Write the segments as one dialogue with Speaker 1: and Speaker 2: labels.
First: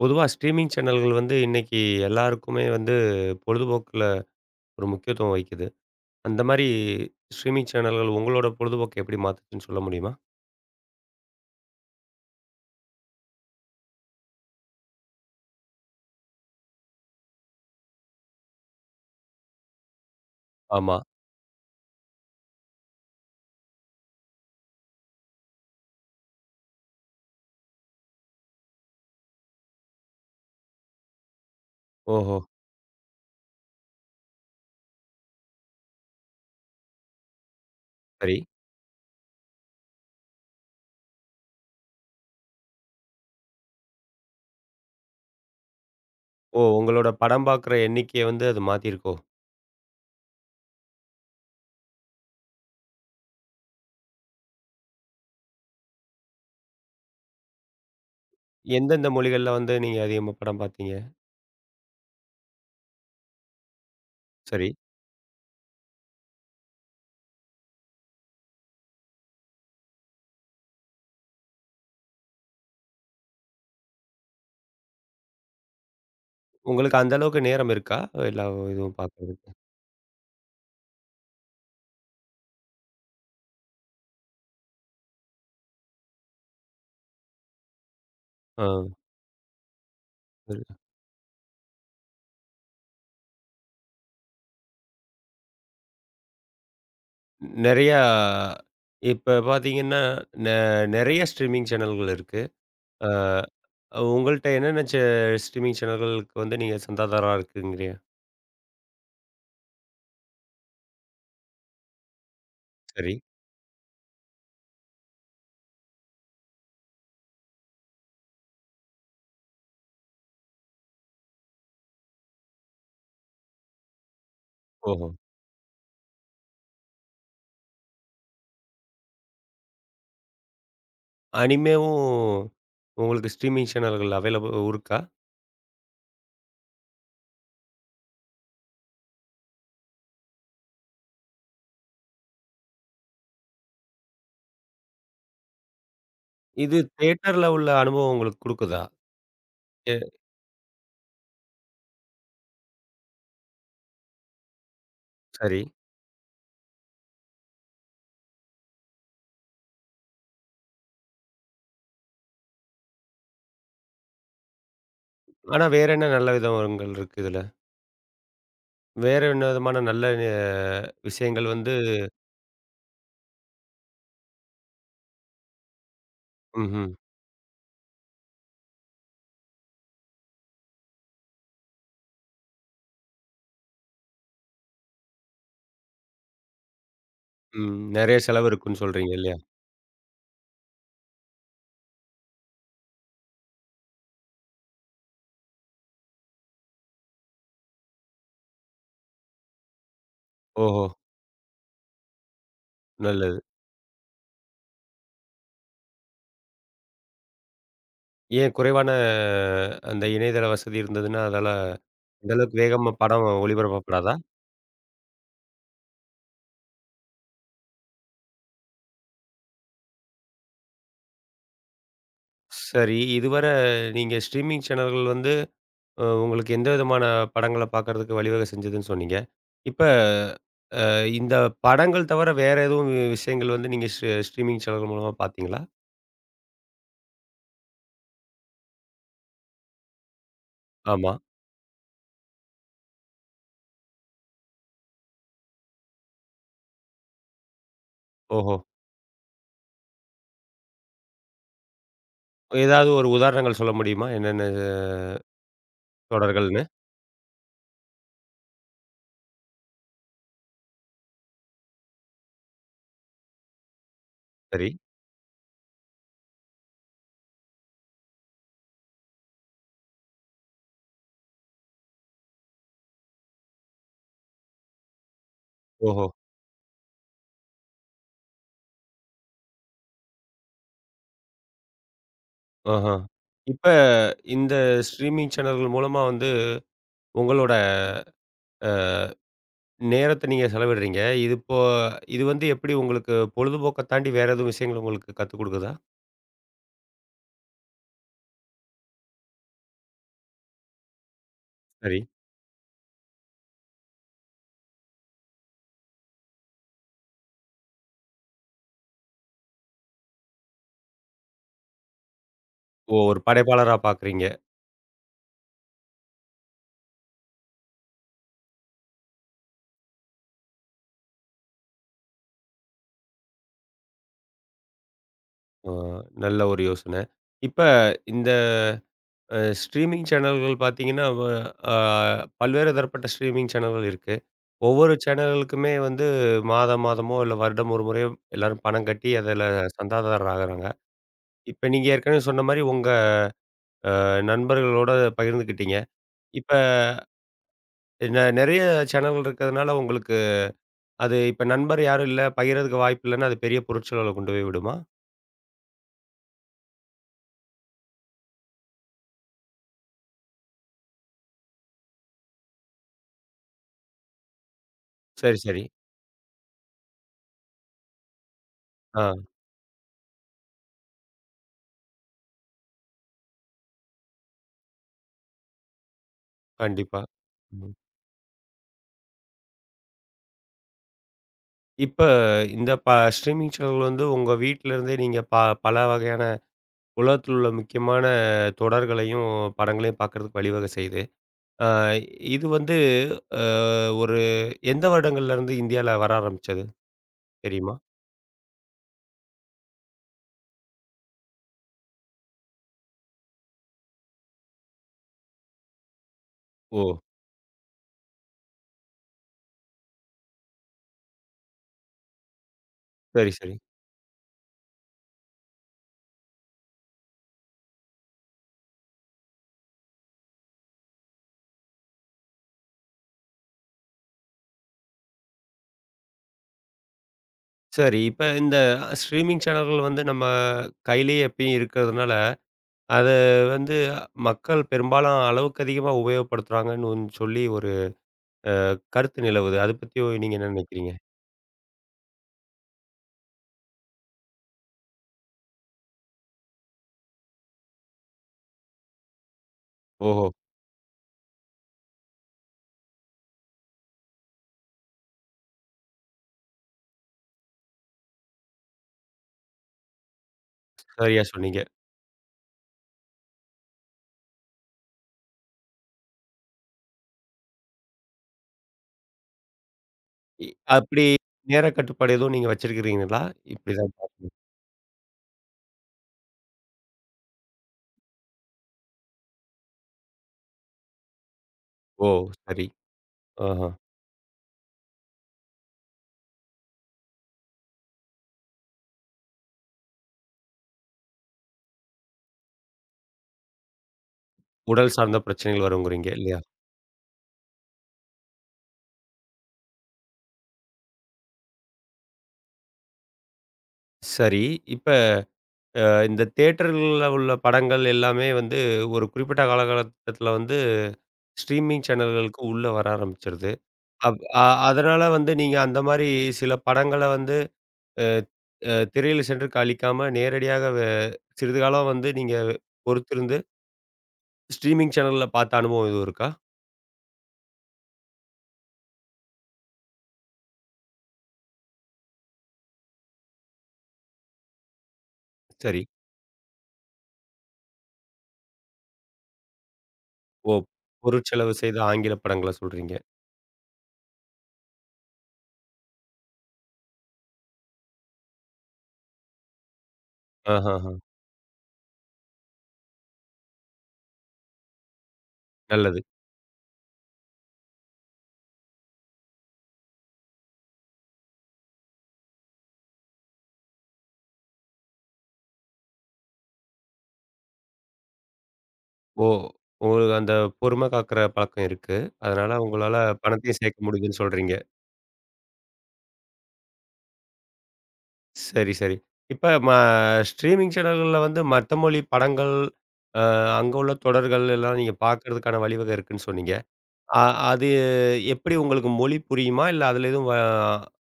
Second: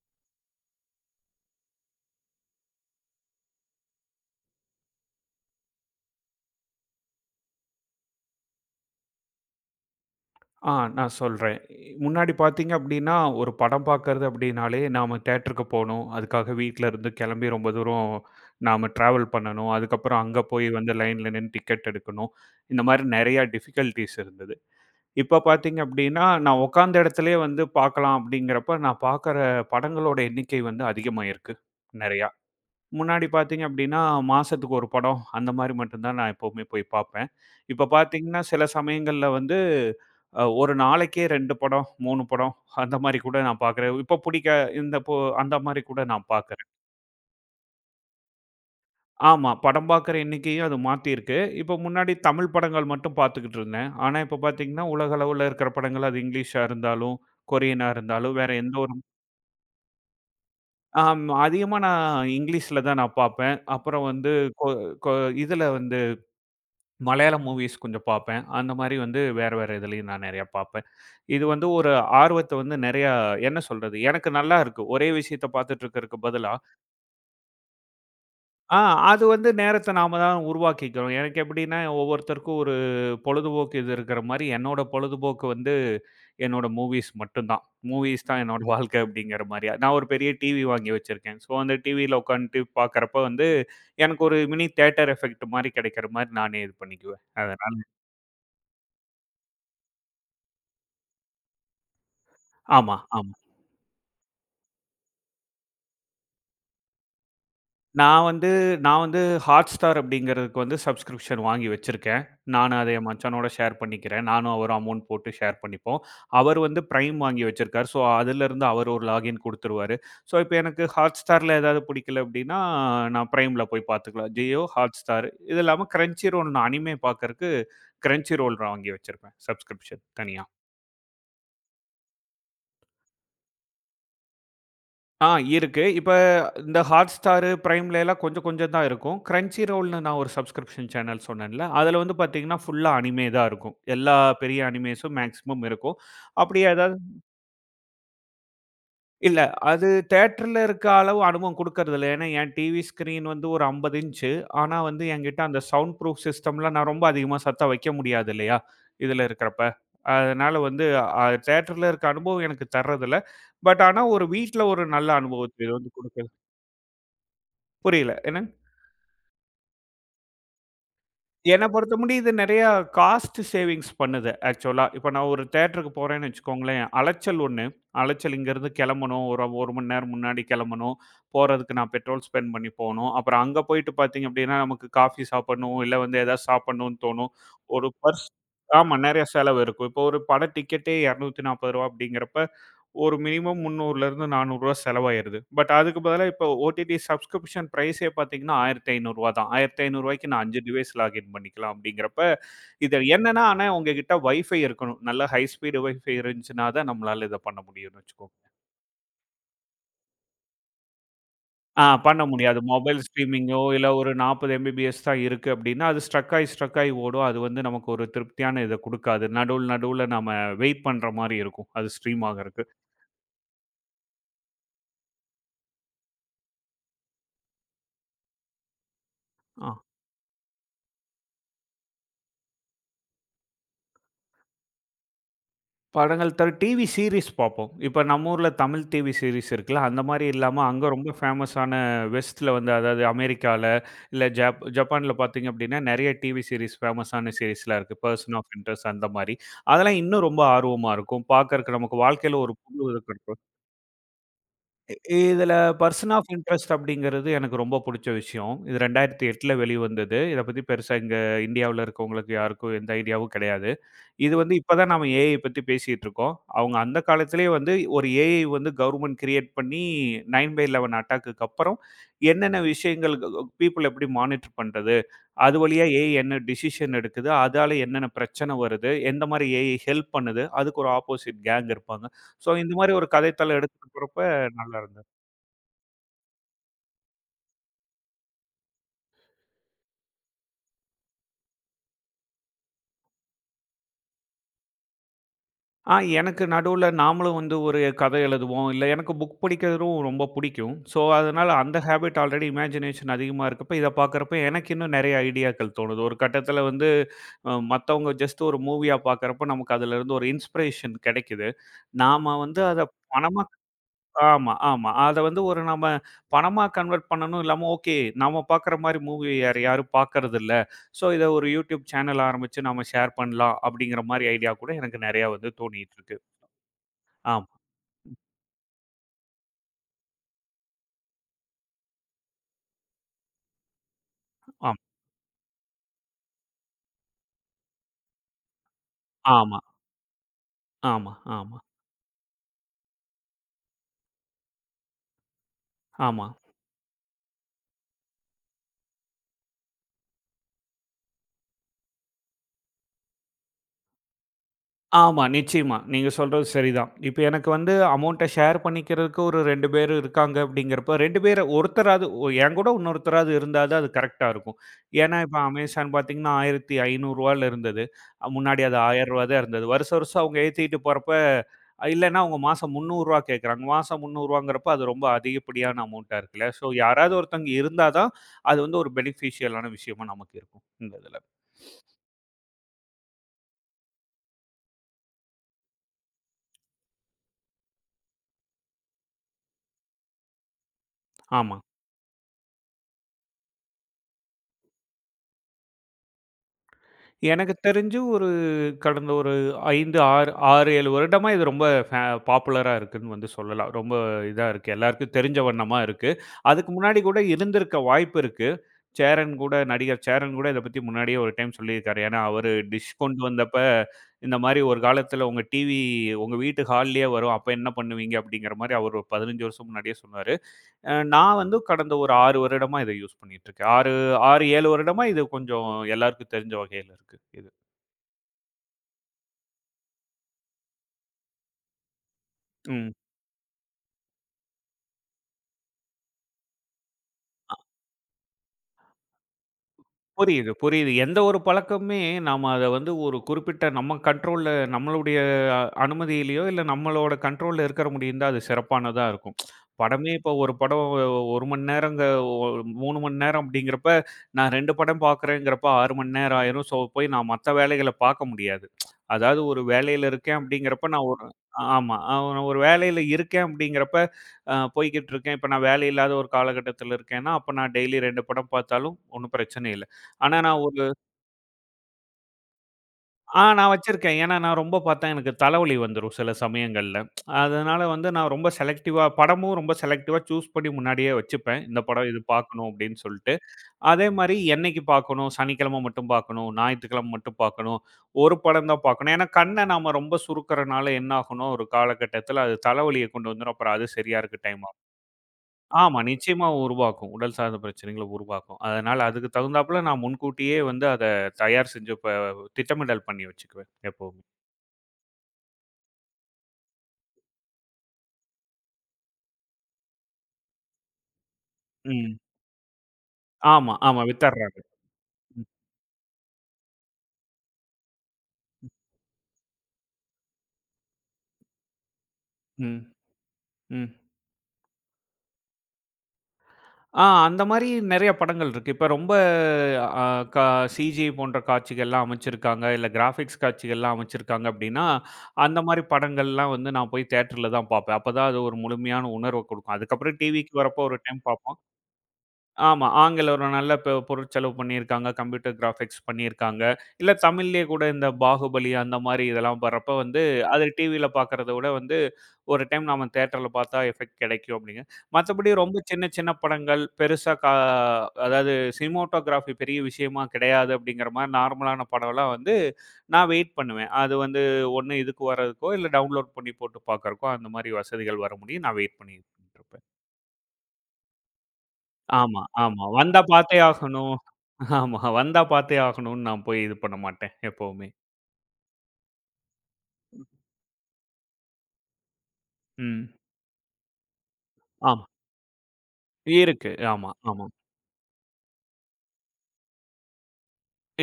Speaker 1: பொதுவா ஸ்ட்ரீமிங் சேனல்கள் வந்து இன்னைக்கு எல்லாருக்குமே வந்து பொழுதுபோக்குல ஒரு முக்கியத்துவம் வைக்குது. அந்த மாரி ஸ்ட்ரீமிங் சேனல்கள் உங்களோட பொழுதுபோக்க எப்படி மாத்துச்சுன்னு சொல்ல முடியுமா?
Speaker 2: நான் சொல்றேன். முன்னாடி பார்த்தீங்க அப்டின்னா, ஒரு படம் பார்க்கறது அப்டின்னாலே, நாம தியேட்டருக்கு போணும். அதுக்காக வீட்ல இருந்து கிளம்பி ரொம்ப தூரம் நாம டிராவல் பண்ணணும். அதுக்கப்புறம் அங்க போய் வந்து
Speaker 1: ஆமா.
Speaker 2: லைன்ல நின்னு டிக்கெட் எடுக்கணும். இந்த மாரி நெறைய டிஃபிகல்டீஸ் இருந்தது. இப்ப பார்த்தீங்க அப்டின்னா, நான் உட்காந்த இடத்திலேயே வந்து பார்க்கலாம் அப்டிங்கிறப்ப, நான் பார்க்குற படங்களோட எண்ணிக்கை வந்து அதிகமாயிருக்கு. நெறையா.
Speaker 1: ஓஹோ!
Speaker 2: முன்னாடி பார்த்தீங்க அப்டின்னா, மாசத்துக்கு ஒரு படம் அந்த மாரி மட்டும் தான் நான் எப்பவுமே போய் பார்ப்பேன். இப்ப
Speaker 1: சரி.
Speaker 2: பார்த்தீங்கன்னா, சில சமயங்கள்ல வந்து ஒரு நாளைக்கே 2 படம், 3 படம் அந்த மாரி கூட நான் பார்க்குறேன். இப்ப புடிக்க இந்த போ அந்த மாரி கூட நான்
Speaker 1: ஓ!
Speaker 2: பார்க்குறேன்.
Speaker 1: உங்களோட படம் பார்க்குற எண்ணிக்கைய வந்து அது மாத்தியிருக்கோ?
Speaker 2: ஆமா. படம் பார்க்குற எண்ணிக்கையும் அது மாத்தியிருக்கு. இப்ப முன்னாடி தமிழ் படங்கள் மட்டும் பார்த்துக்கிட்டு இருந்தேன். ஆனா இப்ப பார்த்தீங்கன்னா, உலக அளவுல இருக்கிற படங்கள் அது இங்கிலீஷா இருந்தாலும், கொரியனா இருந்தாலும் வேற எந்த ஒரு
Speaker 1: எந்தெந்த மொழிகள்ல வந்து நீங்க அதிகமா படம் பார்த்தீங்க?
Speaker 2: அதிகமா நான் இங்கிலீஷ்ல தான் நான் பார்ப்பேன். அப்புறம் வந்து கொ
Speaker 1: சரி.
Speaker 2: கொ இதுல வந்து மலையாளம் மூவிஸ் கொஞ்சம் பார்ப்பேன். அந்த மாரி வந்து வேற, வேற இதுலயும் நான் நெறையா பார்ப்பேன். இது வந்து ஒரு ஆர்வத்த வந்து நெறையா என்ன சொல்றது? எனக்கு நல்லா இருக்கு. ஒரே விஷயத்த பார்த்துட்டு இருக்கறக்கு பதிலா,
Speaker 1: உங்களுக்கு அந்த அளவுக்கு நேரம் இருக்கா? எல்லா
Speaker 2: ஆ
Speaker 1: இதுவும்
Speaker 2: அது வந்து
Speaker 1: பார்க்குறதுக்கு?
Speaker 2: நேரத்த நாம தான் உருவாக்கிக்கிறோம். எனக்கு எப்படின்னா, ஒவ்வொருத்தருக்கும் ஒரு பொழுதுபோக்கு இது இருக்கிற மாரி, என்னோட பொழுதுபோக்கு வந்து என்னோட மூவிஸ் மட்டும்தான். மூவிஸ் தான் என்னோட
Speaker 1: ஆ.
Speaker 2: வாழ்க்கை அப்படிங்கிற மாரி. நான் ஒரு பெரிய டிவி
Speaker 1: சரி.
Speaker 2: வாங்கி வச்சிருக்கேன். ஸோ, அந்த டிவியில உட்காந்துட்டு பார்க்கறப்ப வந்து, எனக்கு ஒரு மினி தியேட்டர் எஃபெக்ட் மாரி கிடைக்கிற மாரி நானே இது பண்ணிக்குவேன். அதனால
Speaker 1: நெறையா இப்ப பார்த்தீங்கன்னா, நெ நெறைய ஸ்ட்ரீமிங் சேனல்கள் இருக்கு.
Speaker 2: ஆமா,
Speaker 1: ஆ.
Speaker 2: ஆமா.
Speaker 1: உங்கள்ட்ட என்னென்ன ஸ்ட்ரீமிங் சேனல்களுக்கு வந்து நீங்க சந்தாதாரரா இருக்குங்கிறீங்க?
Speaker 2: நான் வந்து நான் வந்து Hotstar அப்படிங்கிறதுக்கு வந்து சப்ஸ்கிரிப்ஷன் வாங்கி வச்சிருக்கேன். நானும் அது என்
Speaker 1: சரி.
Speaker 2: மச்சானோட ஷேர் பண்ணிக்கிறேன். நானும் அவரும் அமௌண்ட் போட்டு ஷேர் பண்ணிப்போம். அவர் வந்து Prime வாங்கி வச்சிருக்காரு. ஸோ, அதிலருந்து அவர் ஒரு லாகின் குடுத்துருவாரு. ஸோ, இப்ப எனக்கு Hotstarல ஏதாவது பிடிக்கல அப்படின்னா, நான் Primeல போய் பார்த்துக்கலாம். ஜியோ,
Speaker 1: ஓஹோ!
Speaker 2: Hotstar இது இல்லாம Crunchyroll நான் அனிமே பார்க்கறக்கு Crunchyroll வாங்கி வச்சிருப்பேன். சப்ஸ்கிரிப்ஷன் தனியா.
Speaker 1: அனிமேவும் உங்களுக்கு ஸ்ட்ரீமிங் சேனல்கள் அவைலபிள் இருக்கா?
Speaker 2: ஆ இருக்கு. இப்ப இந்த Hotstar, Primeல எல்லாம் கொஞ்சம் கொஞ்சம் தான் இருக்கும். Crunchyrollனு நான் ஒரு சப்ஸ்கிரிப்ஷன் சேனல் சொன்னேன்ல, அதுல வந்து பார்த்தீங்கன்னா, ஃபுல்லா அனிமே தான் இருக்கும். எல்லா பெரிய அனிமேஸும் மேக்ஸிமம் இருக்கும். அப்படி
Speaker 1: இது
Speaker 2: ஏதாவது
Speaker 1: தியேட்டர்ல உள்ள அனுபவம் உங்களுக்கு குடுக்குதா?
Speaker 2: இல்ல அது
Speaker 1: எ
Speaker 2: தியேட்டர்ல இருக்க அளவு அனுபவம் குடுக்கறதில்ல. ஏன்னா, என் டிவி ஸ்க்ரீன் வந்து ஒரு 50 இன்ச்சு. ஆனா வந்து என்கிட்ட அந்த
Speaker 1: சரி.
Speaker 2: சவுண்ட் ப்ரூஃப் சிஸ்டம்லாம் நான் ரொம்ப அதிகமா சத்தம் வைக்க முடியாது இல்லையா? இதுல இருக்கிறப்ப. அதனால வந்து தியேட்டர்ல இருக்க அனுபவம் எனக்கு தர்றதில்ல. ஆனா ஒரு வீட்ல ஒரு நல்ல அனுபவத்த
Speaker 1: ஆனா
Speaker 2: இது
Speaker 1: வேற
Speaker 2: வந்து
Speaker 1: என்ன
Speaker 2: குடுக்குது.
Speaker 1: நல்ல விதங்கள் இருக்கு இதுல?
Speaker 2: புரியல. என்ன?
Speaker 1: வேற என்ன விதமான நல்ல அ விஷயங்கள்
Speaker 2: என்ன
Speaker 1: வந்து
Speaker 2: பொறுத்தமட்டியும் இது நெறையா காஸ்ட் சேவிங்ஸ் பண்ணுது ஆக்சுவலா. இப்ப நான் ஒரு தியேட்டருக்கு போறேன்னு வச்சுக்கோங்களேன்,
Speaker 1: ம்ஹ்ம்.
Speaker 2: அலைச்சல் ஒண்ணு. அலைச்சல் இங்கேருந்து கெளம்பணும். ஒரு 1 மணி நேரம் முன்னாடி கெளம்பணும். போறதுக்கு நான் பெட்ரோல் ஸ்பெண்ட் பண்ணி போணும். அப்புறம் அங்க போயிட்டு பார்த்தீங்க அப்டின்னா, நமக்கு காஃபி சாப்பிடணும், இல்ல வந்து ஏதாவது சாப்பிடணும்னு தோணும்.
Speaker 1: ம்.
Speaker 2: ஒரு
Speaker 1: நெறைய
Speaker 2: பர்ஸ்
Speaker 1: செலவு இருக்குன்னு
Speaker 2: ஆமா
Speaker 1: சொல்றீங்க
Speaker 2: நெறைய
Speaker 1: இல்லையா?
Speaker 2: செலவு இருக்கும். இப்போ ஒரு பட டிக்கெட்டே ரூ. 240 அப்படிங்கிறப்ப ஒரு மினிமம் 300லேருந்து ரூ. 400 செலவாயிருது. பட் அதுக்கு பதிலா இப்போ ஓடிடி சப்ஸ்கிரிப்ஷன் ப்ரைஸே பார்த்தீங்கன்னா, ரூ. 1500 தான். ரூ. 1500க்கு நான் 5
Speaker 1: ஓஹோ!
Speaker 2: டிவைஸ் லாகின் பண்ணிக்கலாம் அப்படிங்கிறப்ப, இது
Speaker 1: நல்லது.
Speaker 2: என்னன்னா ஆனா உங்ககிட்ட வைஃபை இருக்கணும். நல்ல ஹை ஸ்பீடு வைஃபை இருந்துச்சுன்னா தான் நம்மளால இத பண்ண முடியும்னு வச்சுக்கோங்க.
Speaker 1: ஏன் குறைவான அந்த இணையதள வசதி இருந்ததுன்னா, அதால
Speaker 2: பண்ண
Speaker 1: அந்த அளவுக்கு
Speaker 2: முடியாது.
Speaker 1: வேகமா
Speaker 2: மொபைல்
Speaker 1: படம்
Speaker 2: ஸ்ட்ரீமிங்கோ இல்ல ஒரு
Speaker 1: ஒளிபரப்பப்படாதா?
Speaker 2: 40 எம்பிபிஎஸ் தான் இருக்கு அப்படின்னா, அது ஸ்ட்ரக் ஆயி ஸ்ட்ரக் ஆயி ஓடும். அது வந்து நமக்கு ஒரு திருப்தியான இத குடுக்காது. நடுவுல நடுவுல நாம வெயிட் பண்ற மாரி இருக்கும். அது ஸ்ட்ரீம் ஆகறக்கு.
Speaker 1: சரி. இதுவரை நீங்க ஸ்ட்ரீமிங் சேனல்கள் வந்து உங்களுக்கு எந்த விதமான படங்கள பார்க்கறதுக்கு வழிவகை செஞ்சதுன்னு சொன்னீங்க.
Speaker 2: ஆ.
Speaker 1: இப்ப அ இந்த படங்கள் தவிர வேற எதுவும் விஷயங்கள் வந்து நீங்க ஸ்ட்ரீமிங் சேனல்கள் மூலமா பார்த்தீங்களா?
Speaker 2: படங்கள் தவிர டிவி சீரிஸ் பார்ப்போம். இப்ப நம்ம ஊர்ல தமிழ் டிவி சீரிஸ் இருக்குல்ல, அந்த மாரி இல்லாம அங்க ரொம்ப
Speaker 1: ஆமா.
Speaker 2: ஃபேமஸான வெஸ்ட்ல வந்து அதாவது அமெரிக்கால, இல்ல ஜப்பான்ல பார்த்தீங்க அப்படின்னா, நெறைய டிவி சீரிஸ் ஃபேமஸான சீரிஸ்லாம் இருக்கு. பர்சன் ஆஃப்
Speaker 1: ஓஹோ!
Speaker 2: இன்ட்ரெஸ்ட் அந்த மாரி. அதெல்லாம் இன்னும் ரொம்ப ஆர்வமா இருக்கும். பார்க்கறக்கு நமக்கு வாழ்க்கையில ஒரு புது
Speaker 1: ஏதாவது
Speaker 2: இது
Speaker 1: ஒரு
Speaker 2: கிடைக்கும்.
Speaker 1: உதாரணங்கள் சொல்ல முடியுமா? என்னென்ன
Speaker 2: இ இதுல பர்சன் ஆஃப்
Speaker 1: தொடர்கள்ன்னு?
Speaker 2: இன்ட்ரெஸ்ட் அப்படிங்கிறது எனக்கு ரொம்ப புடிச்ச விஷயம். இது 2008ல வெளிவந்தது. இத பத்தி பெருசா இங்க இந்தியாவுல இருக்கவங்களுக்கு யாருக்கும் எந்த ஐடியாவும் கிடையாது. இது வந்து
Speaker 1: சரி.
Speaker 2: இப்ப தான் நாம ஏஐ பத்தி பேசிட்டு இருக்கோம். அவங்க அந்த காலத்திலேயே வந்து ஒரு ஏஐ வந்து கவர்ன்மெண்ட் கிரியேட் பண்ணி 9/11 அட்டாக்குக்கு அப்புறம் என்னென்ன விஷயங்கள் பீப்பிள் எப்படி மானிட்டர் பண்றது? அது வழியா
Speaker 1: ஓஹோ!
Speaker 2: ஏஐ என்ன டிசிஷன் எடுக்குது? அதால என்னென்ன பிரச்சனை வருது? எந்த மாரி ஏஐ ஹெல்ப் பண்ணுது? அதுக்கு ஒரு ஆப்போசிட் கேங் இருப்பாங்க. ஸோ இந்த மாரி
Speaker 1: ஆஹா.
Speaker 2: ஒரு கதைத்தளம்
Speaker 1: இப்ப
Speaker 2: எடுத்துட்டு போறப்ப
Speaker 1: இந்த
Speaker 2: நல்லா இருந்தது.
Speaker 1: ஸ்ட்ரீமிங் சேனல்கள் மூலமா வந்து உங்களோட அ நேரத்த நீங்க செலவிடுறீங்க. இது இப்போ இது வந்து எப்படி உங்களுக்கு பொழுதுபோக்க தாண்டி வேற எதுவும் விஷயங்கள் உங்களுக்கு கத்துக் குடுக்குதா?
Speaker 2: ஆ எனக்கு நடுவுல நாமளும் வந்து ஒரு கதை எழுதுவோம். இல்ல எனக்கு புக் படிக்கிறதும் ரொம்ப பிடிக்கும். ஸோ, அதனால அந்த
Speaker 1: சரி.
Speaker 2: ஹேபிட் ஆல்ரெடி இமேஜினேஷன் அதிகமா இருக்கப்ப, இத பார்க்கறப்ப எனக்கு இன்னும் நெறைய ஐடியாக்கள் தோணுது. ஒரு கட்டத்தில வந்து மத்தவங்க ஜஸ்ட் ஒரு மூவியா பார்க்கறப்ப நமக்கு அதுலருந்து ஒரு இன்ஸ்பிரேஷன் கெடைக்குது. நாம வந்து ம். அத
Speaker 1: ஓ! ஒரு
Speaker 2: பணமா
Speaker 1: படைப்பாளரா பார்க்குறீங்க.
Speaker 2: ஆமா, ஆமா. அத வந்து ஒரு நம்ம பணமா கன்வெர்ட் பண்ணணும் இல்லாம ஓகே. நம்ம பார்க்குற மாரி மூவி வேற யாரும் பார்க்கறதில்ல. ஸோ, இத ஒரு யூடியூப் சேனல் ஆரம்பிச்சு நாம ஷேர் பண்ணலாம். அப்படிங்கிற மாரி ஐடியா கூட எனக்கு நெறையா வந்து
Speaker 1: அ
Speaker 2: தோணிட்டு இருக்கு.
Speaker 1: நல்ல ஒரு யோசனை.
Speaker 2: ஆமா,
Speaker 1: இப்ப இந்த அ ஸ்ட்ரீமிங் சேனல்கள் பார்த்தீங்கன்னா, வ அ பல்வேறு தரப்பட்ட ஸ்ட்ரீமிங் சேனல்கள் இருக்கு.
Speaker 2: ஆமா,
Speaker 1: ஒவ்வொரு சேனல்களுக்குமே வந்து மாதம் மாதமோ, இல்ல வருடம் ஒரு முறையோ எல்லாரும் பணம் கட்டி அதில
Speaker 2: ஆமா,
Speaker 1: சந்தாதாரர் ஆகுறாங்க.
Speaker 2: ஆமா, ஆமா,
Speaker 1: இப்ப நீங்க ஏற்கனவே சொன்ன மாரி உங்க நண்பர்களோட பகிர்ந்துக்கிட்டீங்க.
Speaker 2: ஆமா,
Speaker 1: இப்ப நெறைய சேனல்கள் இருக்கிறதுனால உங்களுக்கு அது இப்ப நண்பர் யாரும் இல்ல, பகிர்றதுக்கு வாய்ப்பு இல்லன்னா, அது பெரிய பொருட்செலவுல கொண்டு போய் விடுமா?
Speaker 2: ஆமா. நிச்சயமா. நீங்க சொல்றது சரிதான். இப்ப எனக்கு வந்து அமௌண்ட்ட ஷேர் பண்ணிக்கிறதுக்கு ஒரு 2 பேரு இருக்காங்க அப்படிங்கிறப்ப, 2 பேர ஒருத்தராவது ஒ என் கூட இன்னொருத்தராவது இருந்தா தான் அது கரெக்ட்டா இருக்கும். ஏன்னா, இப்ப
Speaker 1: சரி, சரி.
Speaker 2: அமேசான் பார்த்தீங்கன்னா, ரூ. 1500ல இருந்தது. அ முன்னாடி அது ரூ.
Speaker 1: ஆ,
Speaker 2: 1000 தான் இருந்தது. வருஷம் வருஷம் அவங்க ஏத்திட்டு போறப்ப, இல்லன்னா அவங்க மாசம் ரூ. 300 கேட்கறாங்க. மாசம் ரூ. 300ங்கிறப்ப அது ரொம்ப அதிகப்படியான அமௌண்ட்டா இருக்குல்ல. ஸோ
Speaker 1: கண்டிப்பா.
Speaker 2: யாராவது ஒருத்தவங்க
Speaker 1: ம்.
Speaker 2: இருந்தா தான், அது வந்து ஒரு பெனிஃபிஷியல் ஆன விஷயமா நமக்கு இருக்கும். இந்த இதுல.
Speaker 1: இப்ப இந்த ஸ்ட்ரீமிங் சேனல் வந்து உங்க வீட்ல இருந்தே நீங்க பல வகையான உலகத்தில் உள்ள முக்கியமான தொடர்களையும், படங்களையும் பார்க்கறதுக்கு வழிவகை செய்யுது.
Speaker 2: ஆமா.
Speaker 1: அ இது வந்து அ ஒரு எந்த வருடங்கள்ல இருந்து இந்தியால வர ஆரம்பிச்சது
Speaker 2: எனக்கு
Speaker 1: தெரியுமா?
Speaker 2: தெரிஞ்சு ஒரு கடந்த ஒரு 5, 6 6, 7 வருடமா இது ரொம்ப பாப்புலரா இருக்குன்னு வந்து சொல்லலாம். ரொம்ப இதா இருக்கு. எல்லாருக்கும் தெரிஞ்ச வண்ணமா இருக்கு. அதுக்கு
Speaker 1: ஓ!
Speaker 2: முன்னாடி கூட இருந்திருக்க வாய்ப்பு இருக்கு. சேரன் கூட நடிகர் சேரன் கூட இத பத்தி முன்னாடியே ஒரு டைம் சொல்லியிருக்காரு. ஏன்னா, அவரு டிஷ் கொண்டு
Speaker 1: சரி, சரி.
Speaker 2: வந்தப்ப, இந்த மாரி ஒரு காலத்தில உங்க டிவி உங்க வீட்டு ஹால்லயே வரும். அப்ப என்ன பண்ணுவீங்க? அப்படிங்கிற மாரி அவர் ஒரு 15 வருஷம் முன்னாடியே சொன்னாரு. அ நான் வந்து கடந்த ஒரு 6 வருடமா இத யூஸ் பண்ணிட்டு இருக்கேன். 6, 6, 7 வருடமா இது கொஞ்சம் எல்லாருக்கும் தெரிஞ்ச வகையில இருக்கு இது.
Speaker 1: சரி. இப்ப இந்த ஸ்ட்ரீமிங் சேனல்கள் வந்து நம்ம கையிலேயே எப்பயும் இருக்கிறதுனால,
Speaker 2: ம்.
Speaker 1: அத வந்து மக்கள் பெரும்பாலும் அளவுக்கு அதிகமா உபயோகப்படுத்துறாங்கன்னு ஒண்ணு சொல்லி ஒரு கருத்து நிலவுது. அத பத்தி நீங்க என்ன
Speaker 2: புரியுது, புரியுது.
Speaker 1: நினைக்கிறீங்க?
Speaker 2: எந்த ஒரு பழக்கமுமே நாம அத வந்து ஒரு குறிப்பிட்ட நம்ம கண்ட்ரோல்ல நம்மளுடைய அனுமதியிலயோ, இல்ல நம்மளோட கண்ட்ரோல்ல இருக்கிற முடியும்தான் அது சிறப்பானதா இருக்கும். படமே
Speaker 1: ஓஹோ!
Speaker 2: இப்போ ஒரு படம் 1 மணி நேரங்க ஒ 3 மணி நேரம் அப்படிங்கிறப்ப, நான் 2 படம் பார்க்குறேங்கிறப்ப 6 மணி நேரம் ஆயிரும். ஸோ, போய் நான் மத்த வேலைகள பார்க்க முடியாது. அதாவது ஒரு வேலையில இருக்கேன் அப்படிங்கிறப்ப நான்
Speaker 1: சரியா
Speaker 2: ஒரு
Speaker 1: சொன்னீங்க.
Speaker 2: ஆமா. நான் ஒரு வேலையில இருக்கேன் அப்படிங்கிறப்ப, அ போய்க்கிட்டு இருக்கேன். இப்ப நான் வேலை இல்லாத ஒரு காலகட்டத்தில இருக்கேன்னா, அப்ப நான் டெய்லி 2 படம் பார்த்தாலும் ஒண்ணும் பிரச்சனை இல்ல. ஆனா
Speaker 1: இ
Speaker 2: நான் ஒரு
Speaker 1: அப்படி நேர கட்டுப்பாடு எதுவும் நீங்க வச்சிருக்கிறீங்களா?
Speaker 2: ஆ நான்
Speaker 1: இப்படிதான்
Speaker 2: வச்சிருக்கேன்.
Speaker 1: பார்க்கணும்.
Speaker 2: ஏன்னா நான் ரொம்ப பார்த்தா எனக்கு தலைவலி வந்துரும் சில சமயங்கள்ல. அதனால வந்து நான் ரொம்ப செலக்டிவா படமும் ரொம்ப செலக்டிவா சூஸ் பண்ணி முன்னாடியே வச்சுப்பேன். இந்த படம்
Speaker 1: ஓ!
Speaker 2: இது
Speaker 1: சரி.
Speaker 2: பார்க்கணும் அப்படின்னு சொல்லிட்டு.
Speaker 1: ஆஹா.
Speaker 2: அதே மாரி என்னைக்கு பார்க்கணும், சனிக்கிழமை மட்டும் பார்க்கணும், ஞாயிற்றுக்கிழமை மட்டும் பார்க்கணும், ஒரு படம் தான் பார்க்கணும். ஏன்னா கண்ண நாம ரொம்ப சுருக்குறனால என்ன ஆகும்னா, ஒரு காலகட்டத்தில அது தலைவலிய கொண்டு வந்துரும். அப்புறம் அது சரியாறக்கு டைம் ஆகும்.
Speaker 1: உடல் சார்ந்த பிரச்சனைகள்
Speaker 2: ஆமா.
Speaker 1: வருங்கிறீங்க இல்லையா?
Speaker 2: நிச்சயமா உருவாக்கும். உடல் சார்ந்த பிரச்சனைகள உருவாக்கும். அதனால அதுக்கு தகுந்தாப்புல நான் முன்கூட்டியே வந்து அத தயார் செஞ்சு ப திட்டமிடல் பண்ணி வச்சுக்குவேன் எப்பவுமே.
Speaker 1: சரி. இப்ப இந்த தியேட்டர்கள்ல உள்ள படங்கள் எல்லாமே வந்து ஒரு குறிப்பிட்ட காலகட்டத்தில வந்து ஸ்ட்ரீமிங்
Speaker 2: ம்.
Speaker 1: சேனல்களுக்கு உள்ள வர ஆரம்பிச்சுருது.
Speaker 2: ஆமா, ஆமா.
Speaker 1: அப் அ
Speaker 2: வித்தர்றாங்க.
Speaker 1: அதனால வந்து
Speaker 2: ம்,
Speaker 1: நீங்க அந்த மாரி சில படங்கள வந்து அ அ திரையில சென்று கழிக்காம நேரடியாக சிறிது காலம் வந்து நீங்க
Speaker 2: ம்,
Speaker 1: பொறுத்திருந்து
Speaker 2: ம்.
Speaker 1: ஸ்ட்ரீமிங் சேனல்ல பார்த்த அனுபவம் எதுவும் இருக்கா?
Speaker 2: ஆ அந்த மாரி நெறைய படங்கள் இருக்கு. இப்ப ரொம்ப அ கா சிஜி போன்ற காட்சிகள்லாம் அமைச்சிருக்காங்க. இல்ல கிராபிக்ஸ் காட்சிகள்லாம் அமைச்சிருக்காங்க அப்டின்னா, அந்த
Speaker 1: சரி.
Speaker 2: மாரி படங்கள்லாம் வந்து நான் போய் தியேட்டர்ல தான் பார்ப்பேன். அப்பதான் அது ஒரு முழுமையான உணர்வ குடுக்கும். அதுக்கப்புறம்
Speaker 1: ஓ!
Speaker 2: டிவிக்கு வரப்போ ஒரு டைம்
Speaker 1: பொருட்செலவு
Speaker 2: பார்ப்போம்.
Speaker 1: செய்த ஆங்கில படங்கள
Speaker 2: ஆமா.
Speaker 1: சொல்றீங்க.
Speaker 2: ஆங்கில ஒரு நல்ல பொருட்செலவு பண்ணியிருக்காங்க. கம்ப்யூட்டர் கிராபிக்ஸ் பண்ணியிருக்காங்க. இல்ல தமிழ்லயே கூட இந்த பாகுபலி அந்த மாரி இதெல்லாம் வர்றப்ப வந்து, அது
Speaker 1: ஆஹஹ.
Speaker 2: டிவில பார்க்கறத விட வந்து, ஒரு டைம் நாம தியேட்டர்ல பார்த்தா எஃபெக்ட் கிடைக்கும் அப்டிங்க. மத்தபடி ரொம்ப
Speaker 1: நல்லது.
Speaker 2: சின்ன சின்ன படங்கள், பெருசா அதாவது சினிமாட்டோகிராஃபி பெரிய விஷயமா கிடையாது அப்டிங்கிற மாரி நார்மலான படம்லாம் வந்து, நான் வெயிட் பண்ணுவேன். அது வந்து ஒண்ணு இதுக்கு வர்றதுக்கோ, இல்ல டவுன்லோட் பண்ணி போட்டு பார்க்கறக்கோ, அந்த மாரி வசதிகள் வர முடியும். நான் வெயிட்
Speaker 1: ஓ!
Speaker 2: பண்ணிட்டு இருப்பேன்.
Speaker 1: உங்களுக்கு அந்த பொறுமை காக்குற பழக்கம் இருக்கு.
Speaker 2: ஆமா,
Speaker 1: அதனால
Speaker 2: ஆமா.
Speaker 1: உங்களால
Speaker 2: வந்தா பார்த்தே
Speaker 1: பணத்தையும் சேர்க்க
Speaker 2: ஆகணும்.
Speaker 1: முடியுதுன்னு சொல்றீங்க.
Speaker 2: ஆமா. வந்தா பார்த்தே ஆகணும்னு நான் போய் இது பண்ண மாட்டேன் எப்பவுமே.
Speaker 1: சரி, சரி. இப்ப ஸ்ட்ரீமிங் சேனல்கள்ல வந்து மத்த மொழி படங்கள்,
Speaker 2: ம்.
Speaker 1: அ அங்க உள்ள தொடர்கள் எல்லாம் நீங்க
Speaker 2: ஆமா.
Speaker 1: பார்க்கறதுக்கான வழிவகை இருக்குன்னு சொன்னீங்க.
Speaker 2: இருக்கு. ஆமா,
Speaker 1: அ
Speaker 2: ஆமா.
Speaker 1: அது எப்படி உங்களுக்கு மொழி புரியுமா? இல்ல அதுல எதுவும் வ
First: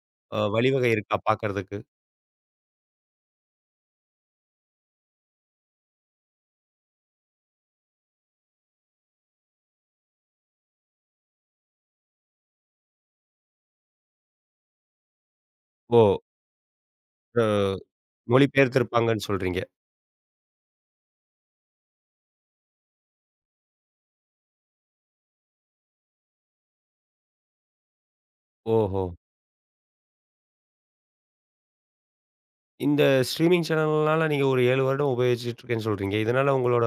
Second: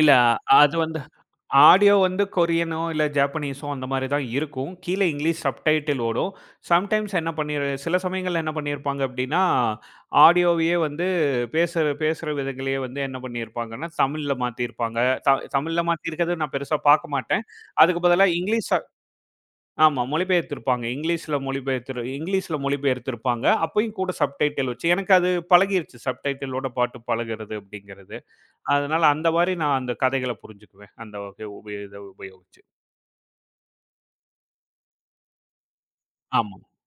Speaker 2: இல்ல
Speaker 1: அ
Speaker 2: அது
Speaker 1: வழிவகை
Speaker 2: வந்து
Speaker 1: இருக்கா பார்க்கறதுக்கு?
Speaker 2: ஆடியோ வந்து கொரியனோ, இல்ல ஜாப்பனீஸோ அந்த மாரி தான் இருக்கும். கீழ இங்கிலீஷ் சப்டைட்டில் ஓடும். சம்டைம்ஸ் என்ன பண்ணிரு சில சமயங்கள்ல என்ன பண்ணியிருப்பாங்க அப்டின்னா, ஆடியோவையே வந்து பேசுற பேசுற விதங்களையே வந்து என்ன பண்ணியிருப்பாங்கன்னா, தமிழ்ல மாத்தியிருப்பாங்க. த தமிழ்ல
Speaker 1: ஓ!
Speaker 2: மாத்தியிருக்கறது நான் பெருசா பார்க்க
Speaker 1: அ
Speaker 2: மாட்டேன். அதுக்கு பதிலா இங்கிலீஷ்
Speaker 1: மொழிபெயர்த்திருப்பாங்கன்னு சொல்றீங்க.
Speaker 2: ஆமா. மொழிபெயர்த்திருப்பாங்க. இங்கிலீஷ்ல மொழிபெயர்த்திருப்பாங்க. அப்பயும் கூட சப்டைட்டில் வச்சு எனக்கு அது பழகிருச்சு. சப்டைட்டிலோட பாட்டு பழகுறது அப்படிங்கிறது. அதனால
Speaker 1: ஓஹோ!
Speaker 2: அந்த மாரி நான் அந்த கதைகள புரிஞ்சுக்குவேன். அந்த வகை உபய இத உபயோகிச்சு.
Speaker 1: இந்த ஸ்ட்ரீமிங் சேனல்னால நீங்க ஒரு 7 வருடம் உபயோகிச்சுட்டு இருக்கேன்னு சொல்றீங்க. இதனால
Speaker 2: ஆமா.
Speaker 1: உங்களோட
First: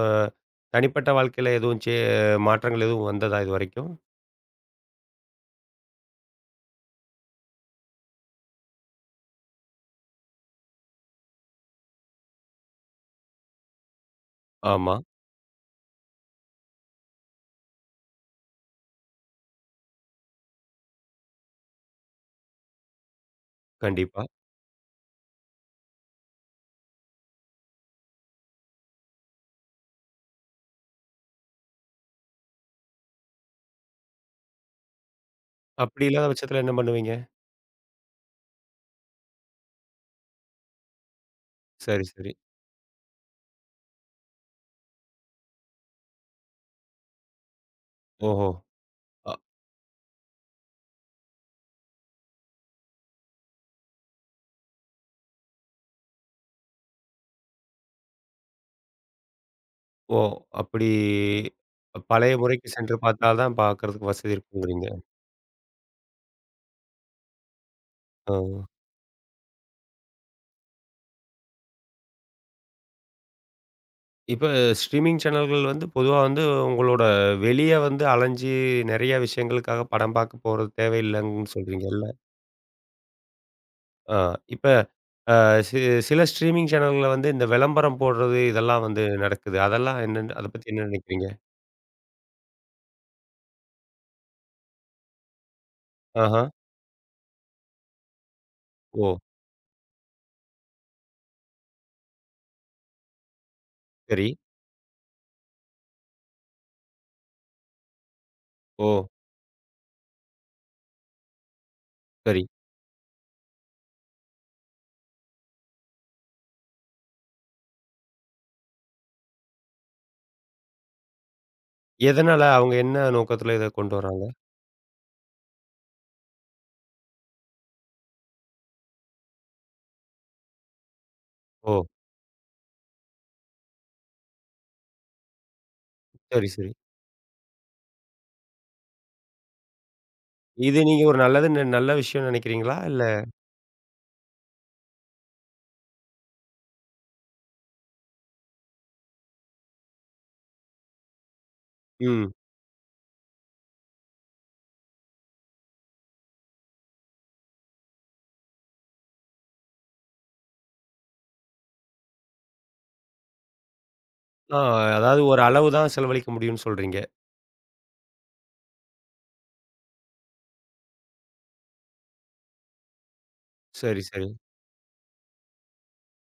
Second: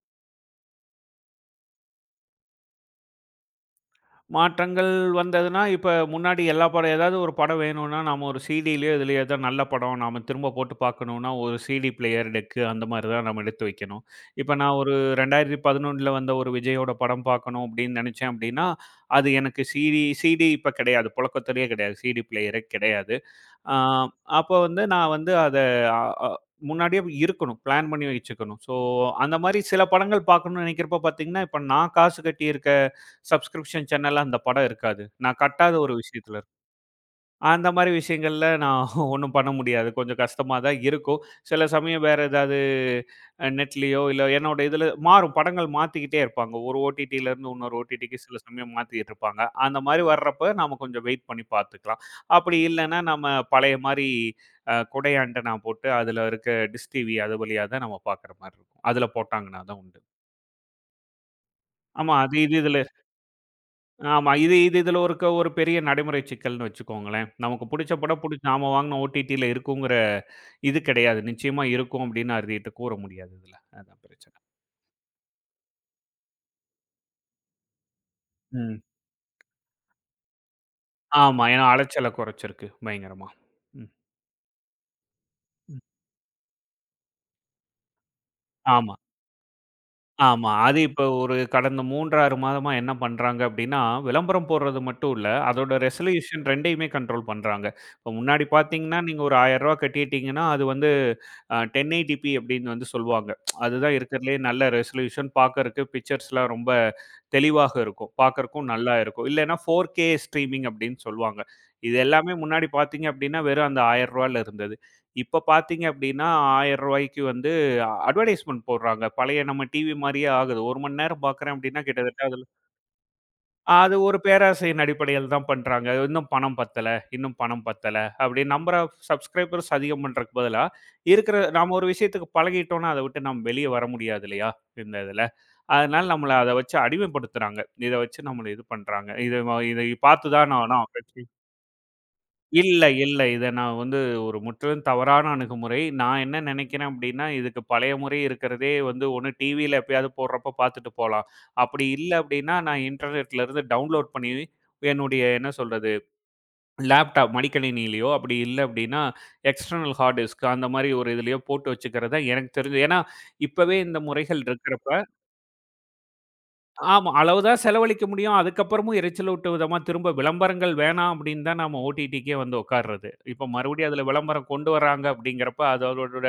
Speaker 1: தனிப்பட்ட வாழ்க்கையில எதுவும் மாற்றங்கள் எதுவும் வந்ததா இதுவரைக்கும்?
Speaker 2: மாற்றங்கள் வந்ததுன்னா, இப்ப முன்னாடி எல்லா படம் ஏதாவது ஒரு படம் வேணும்னா, நாம ஒரு சிடிலயோ, இதுலயோ ஏதோ நல்ல படம் நாம திரும்ப போட்டு பார்க்கணும்னா, ஒரு சிடி பிளேயர், டெக்கு அந்த மாரி தான் நம்ம எடுத்து வைக்கணும். இப்ப நான் ஒரு
Speaker 1: ஆமா,
Speaker 2: 2011ல வந்த ஒரு விஜயோட படம் பார்க்கணும் அப்படின்னு நெனைச்சேன் அப்படின்னா, அது எனக்கு சிடி சிடி இப்ப கிடையாது. புழக்கத்திலேயே கிடையாது. சிடி பிளேயரே கிடையாது. ஆ
Speaker 1: கண்டிப்பா.
Speaker 2: அப்ப வந்து நான் வந்து அத அ அ முன்னாடியே இருக்கணும். பிளான் பண்ணி வச்சுக்கணும். ஸோ அந்த மாரி சில படங்கள் பார்க்கணும்னு நெனைக்கிறப்ப பார்த்தீங்கன்னா, இப்ப நான் காசு கட்டி சப்ஸ்கிரிப்ஷன் சேனல்ல அந்த படம் இருக்காது. நான் கட்டாத ஒரு
Speaker 1: அப்படி இல்லாத
Speaker 2: விஷயத்துல இருக்கும்.
Speaker 1: பட்சத்தில என்ன பண்ணுவீங்க?
Speaker 2: அந்த மாரி விஷயங்கள்ல நான் ஒண்ணும் பண்ண முடியாது. கொஞ்சம் கஷ்டமா தான் இருக்கும். சில சமயம்
Speaker 1: சரி,
Speaker 2: வேற
Speaker 1: சரி.
Speaker 2: ஏதாவது நெட்லயோ இல்ல என்னோட இதுல மாறும். படங்கள் மாத்திக்கிட்டே இருப்பாங்க. ஒரு ஓடிடில இருந்து இன்னொரு ஓடிடிக்கு சில
Speaker 1: ஓஹோ!
Speaker 2: சமயம் மாத்திட்டு
Speaker 1: அ
Speaker 2: இருப்பாங்க. அந்த மாரி வர்றப்ப நாம கொஞ்சம் வெயிட் பண்ணி பார்த்துக்கலாம். அப்படி இல்லன்னா, நம்ம பழைய மாரி கொடையாண்டனா போட்டு அதுல இருக்க டிஷ் டிவி அது வழியா தான் நம்ம பார்க்குற மாரி இருக்கும். அதுல போட்டாங்கன்னா தான் உண்டு.
Speaker 1: ஓ! அப்படி
Speaker 2: ஆமா.
Speaker 1: பழைய
Speaker 2: அது இது
Speaker 1: முறைக்கு
Speaker 2: இதுல
Speaker 1: சென்று பார்த்தா தான் பார்க்கறதுக்கு
Speaker 2: ஆமா.
Speaker 1: வசதி
Speaker 2: இது இது
Speaker 1: இருக்குங்கிறீங்க.
Speaker 2: இதுல ஒருக்க ஒரு பெரிய நடைமுறை சிக்கல்ன்னு வச்சுக்கோங்களேன். நமக்கு புடிச்ச படம்
Speaker 1: ஆ.
Speaker 2: புடிச்சு நாம வாங்குன ஓடிடில இருக்குங்கிற இது கிடையாது. நிச்சயமா இருக்கும் அப்படின்னு அறுதியிட்டு கூற முடியாது இதுல. அதான் பிரச்சனை.
Speaker 1: இப்ப ஸ்ட்ரீமிங் சேனல்கள் வந்து பொதுவா வந்து உங்களோட வெளிய வந்து அலைஞ்சு
Speaker 2: ம்.
Speaker 1: நெறைய விஷயங்களுக்காக படம் பார்க்க போறது
Speaker 2: ஆமா.
Speaker 1: தேவையில்லைன்னு
Speaker 2: ஏன்னா
Speaker 1: சொல்றீங்கல்ல?
Speaker 2: அலைச்சல குறைச்சிருக்கு பயங்கரமா. ம்.
Speaker 1: ஆ, இப்ப அ சி
Speaker 2: ம்.
Speaker 1: சில ஸ்ட்ரீமிங் சேனல்கள்ல வந்து இந்த விளம்பரம் போடுறது இதெல்லாம்
Speaker 2: ஆமா.
Speaker 1: வந்து நடக்குது. அதெல்லாம் என்னன்னு அத
Speaker 2: ஆமா.
Speaker 1: பத்தி
Speaker 2: அது
Speaker 1: என்ன
Speaker 2: இப்ப
Speaker 1: நினைக்கிறீங்க?
Speaker 2: ஒரு கடந்த 3 6 மாதமா என்ன பண்றாங்க அப்டின்னா, விளம்பரம் போடுறது மட்டும் இல்ல. அதோட
Speaker 1: ஆஹா.
Speaker 2: ரெசல்யூஷன் 2யுமே கண்ட்ரோல் பண்றாங்க. இப்ப முன்னாடி பார்த்தீங்கன்னா,
Speaker 1: ஓ!
Speaker 2: நீங்க ஒரு ரூ. 1000 கட்டிட்டீங்கன்னா, அது வந்து 1080p அப்டின்னு வந்து சொல்வாங்க. அதுதான்
Speaker 1: சரி.
Speaker 2: இருக்கிறதுலயே நல்ல ரெசல்யூஷன் பார்க்கறக்கு பிக்சர்ஸ்லாம் ரொம்ப தெளிவாக இருக்கும். பார்க்கறக்கும்
Speaker 1: ஓ!
Speaker 2: நல்லா இருக்கும். இல்லன்னா 4K ஸ்ட்ரீமிங் அப்டின்னு சொல்வாங்க. இது எல்லாமே
Speaker 1: சரி.
Speaker 2: முன்னாடி பார்த்தீங்க அப்டின்னா, வெறும் அந்த ரூ. 1000ல இருந்தது. இப்ப பார்த்தீங்க அப்டின்னா, ரூ. 1000க்கு வந்து அட்வர்டைஸ்மென்ட் போடுறாங்க. பழைய நம்ம டிவி மாரியே ஆகுது. 1 மணி நேரம் பார்க்குறேன் அப்டின்னா, கிட்டத்தட்ட
Speaker 1: எதனால
Speaker 2: அதுல
Speaker 1: அவங்க என்ன நோக்கத்துல இத கொண்டு
Speaker 2: அது ஒரு
Speaker 1: வராங்க?
Speaker 2: பேராசையின் அடிப்படையில் தான் பண்றாங்க. "இன்னும் பணம் பத்தல, இன்னும் பணம் பத்தல" அப்டின்னு நம்பர் ஆஃப் சப்ஸ்கிரைபர்ஸ் அதிகம் பண்றதுக்கு பதிலா, இருக்கிற நாம
Speaker 1: ஓ!
Speaker 2: ஒரு விஷயத்துக்கு பழகிட்டோம்னா, அத விட்டு நம்ம வெளிய வர முடியாது இல்லையா? இந்த இதுல. அதனால நம்மள
Speaker 1: சரி,
Speaker 2: அத
Speaker 1: சரி.
Speaker 2: வச்சு அடிமைப்படுத்துறாங்க. இத வச்சு நம்மள இது பண்றாங்க. இத இத பார்த்து தான் நானா
Speaker 1: இது நீங்க ஒரு நல்லதுன்னு நல்ல விஷயம்னு நினைக்கிறீங்களா?
Speaker 2: இல்ல,
Speaker 1: இல்ல
Speaker 2: இல்ல. இத நான் வந்து ஒரு முற்றிலும் தவறான அணுகுமுறை. நான் என்ன நினைக்கிறேன் அப்படின்னா, இதுக்கு பழைய முறை இருக்கிறதே வந்து ஒண்ணு டிவியில எப்பயாவது போடுறப்ப பார்த்துட்டு போலாம். அப்படி இல்ல
Speaker 1: ம்.
Speaker 2: அப்படின்னா, நான் இன்டர்நெட்ல இருந்து டவுன்லோட் பண்ணி என்னுடைய என்ன சொல்றது, லேப்டாப் மடிக்கணினியிலயோ அப்படி இல்ல அப்படின்னா, எக்ஸ்டர்னல் ஹார்ட் டிஸ்க் அந்த மாரி ஒரு இதுலயோ போட்டு வச்சுக்கிறது தான் எனக்கு தெரிஞ்சு. ஏன்னா, இப்பவே இந்த முறைகள்
Speaker 1: ஆ,
Speaker 2: இருக்கிறப்ப
Speaker 1: அதாவது ஒரு அளவு தான் செலவழிக்க முடியும்னு சொல்றீங்க.
Speaker 2: ஆமா. அளவு தான் செலவழிக்க முடியும். அதுக்கப்புறமும் எரிச்சலூட்டும் விதமா திரும்ப விளம்பரங்கள் வேணாம் அப்படின்னு தான் நாம ஓடிடிக்கே வந்து உட்கார்றது. இப்போ மறுபடியும்
Speaker 1: சரி,
Speaker 2: அதில
Speaker 1: சரி.
Speaker 2: விளம்பரம் கொண்டு வராங்க அப்படிங்கிறப்ப, அது அதோட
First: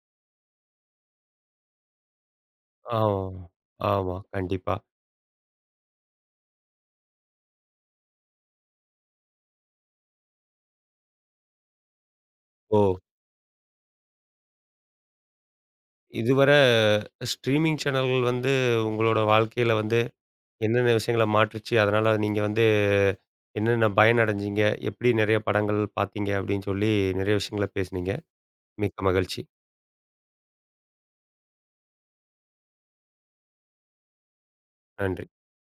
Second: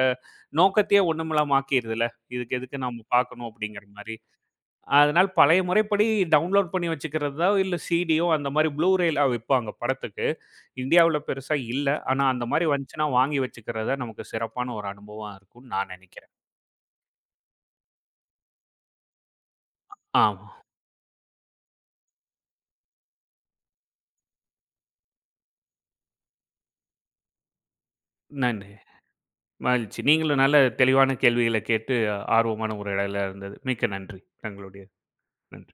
Speaker 2: நோக்கத்தையே ஒண்ணுமில்லாம ஆக்கிருதுல்ல. இதுக்கு எதுக்கு
Speaker 1: ஆ.
Speaker 2: நாம பார்க்கணும் அப்படிங்கிற
Speaker 1: ஆமா,
Speaker 2: மாரி.
Speaker 1: கண்டிப்பா.
Speaker 2: அதனால பழைய முறைப்படி டவுன்லோட் பண்ணி வச்சுக்கிறதோ, இல்ல சிடியோ அந்த மாரி ப்ளூரேல விப்பாங்க படத்துக்கு. இந்தியாவுல பெருசா இல்ல. ஆனா அந்த மாரி
Speaker 1: ஓ!
Speaker 2: வந்துச்சுன்னா வாங்கி வச்சுக்கிறது தான் நமக்கு சிறப்பான ஒரு அனுபவமா இருக்கும்னு நான் நினைக்கிறேன்.
Speaker 1: இதுவர ஸ்ட்ரீமிங் சேனல்கள் வந்து உங்களோட வாழ்க்கையில வந்து
Speaker 2: ஆமா.
Speaker 1: என்னென்ன விஷயங்கள மாற்றுச்சு? அதனால நீங்க வந்து என்னென்ன பயனடைஞ்சீங்க? எப்படி நெறைய படங்கள் பார்த்தீங்க? அப்படின்னு சொல்லி நெறைய விஷயங்கள பேசுனீங்க.
Speaker 2: நன்றி.
Speaker 1: மிக்க மகிழ்ச்சி.
Speaker 2: மகிழ்ச்சி. நீங்களும் நல்ல தெளிவான கேள்விகள கேட்டு ஆர்வமான உரையாடலா இருந்தது. மிக்க நன்றி. தங்களுடைய
Speaker 1: நன்றி.
Speaker 2: நன்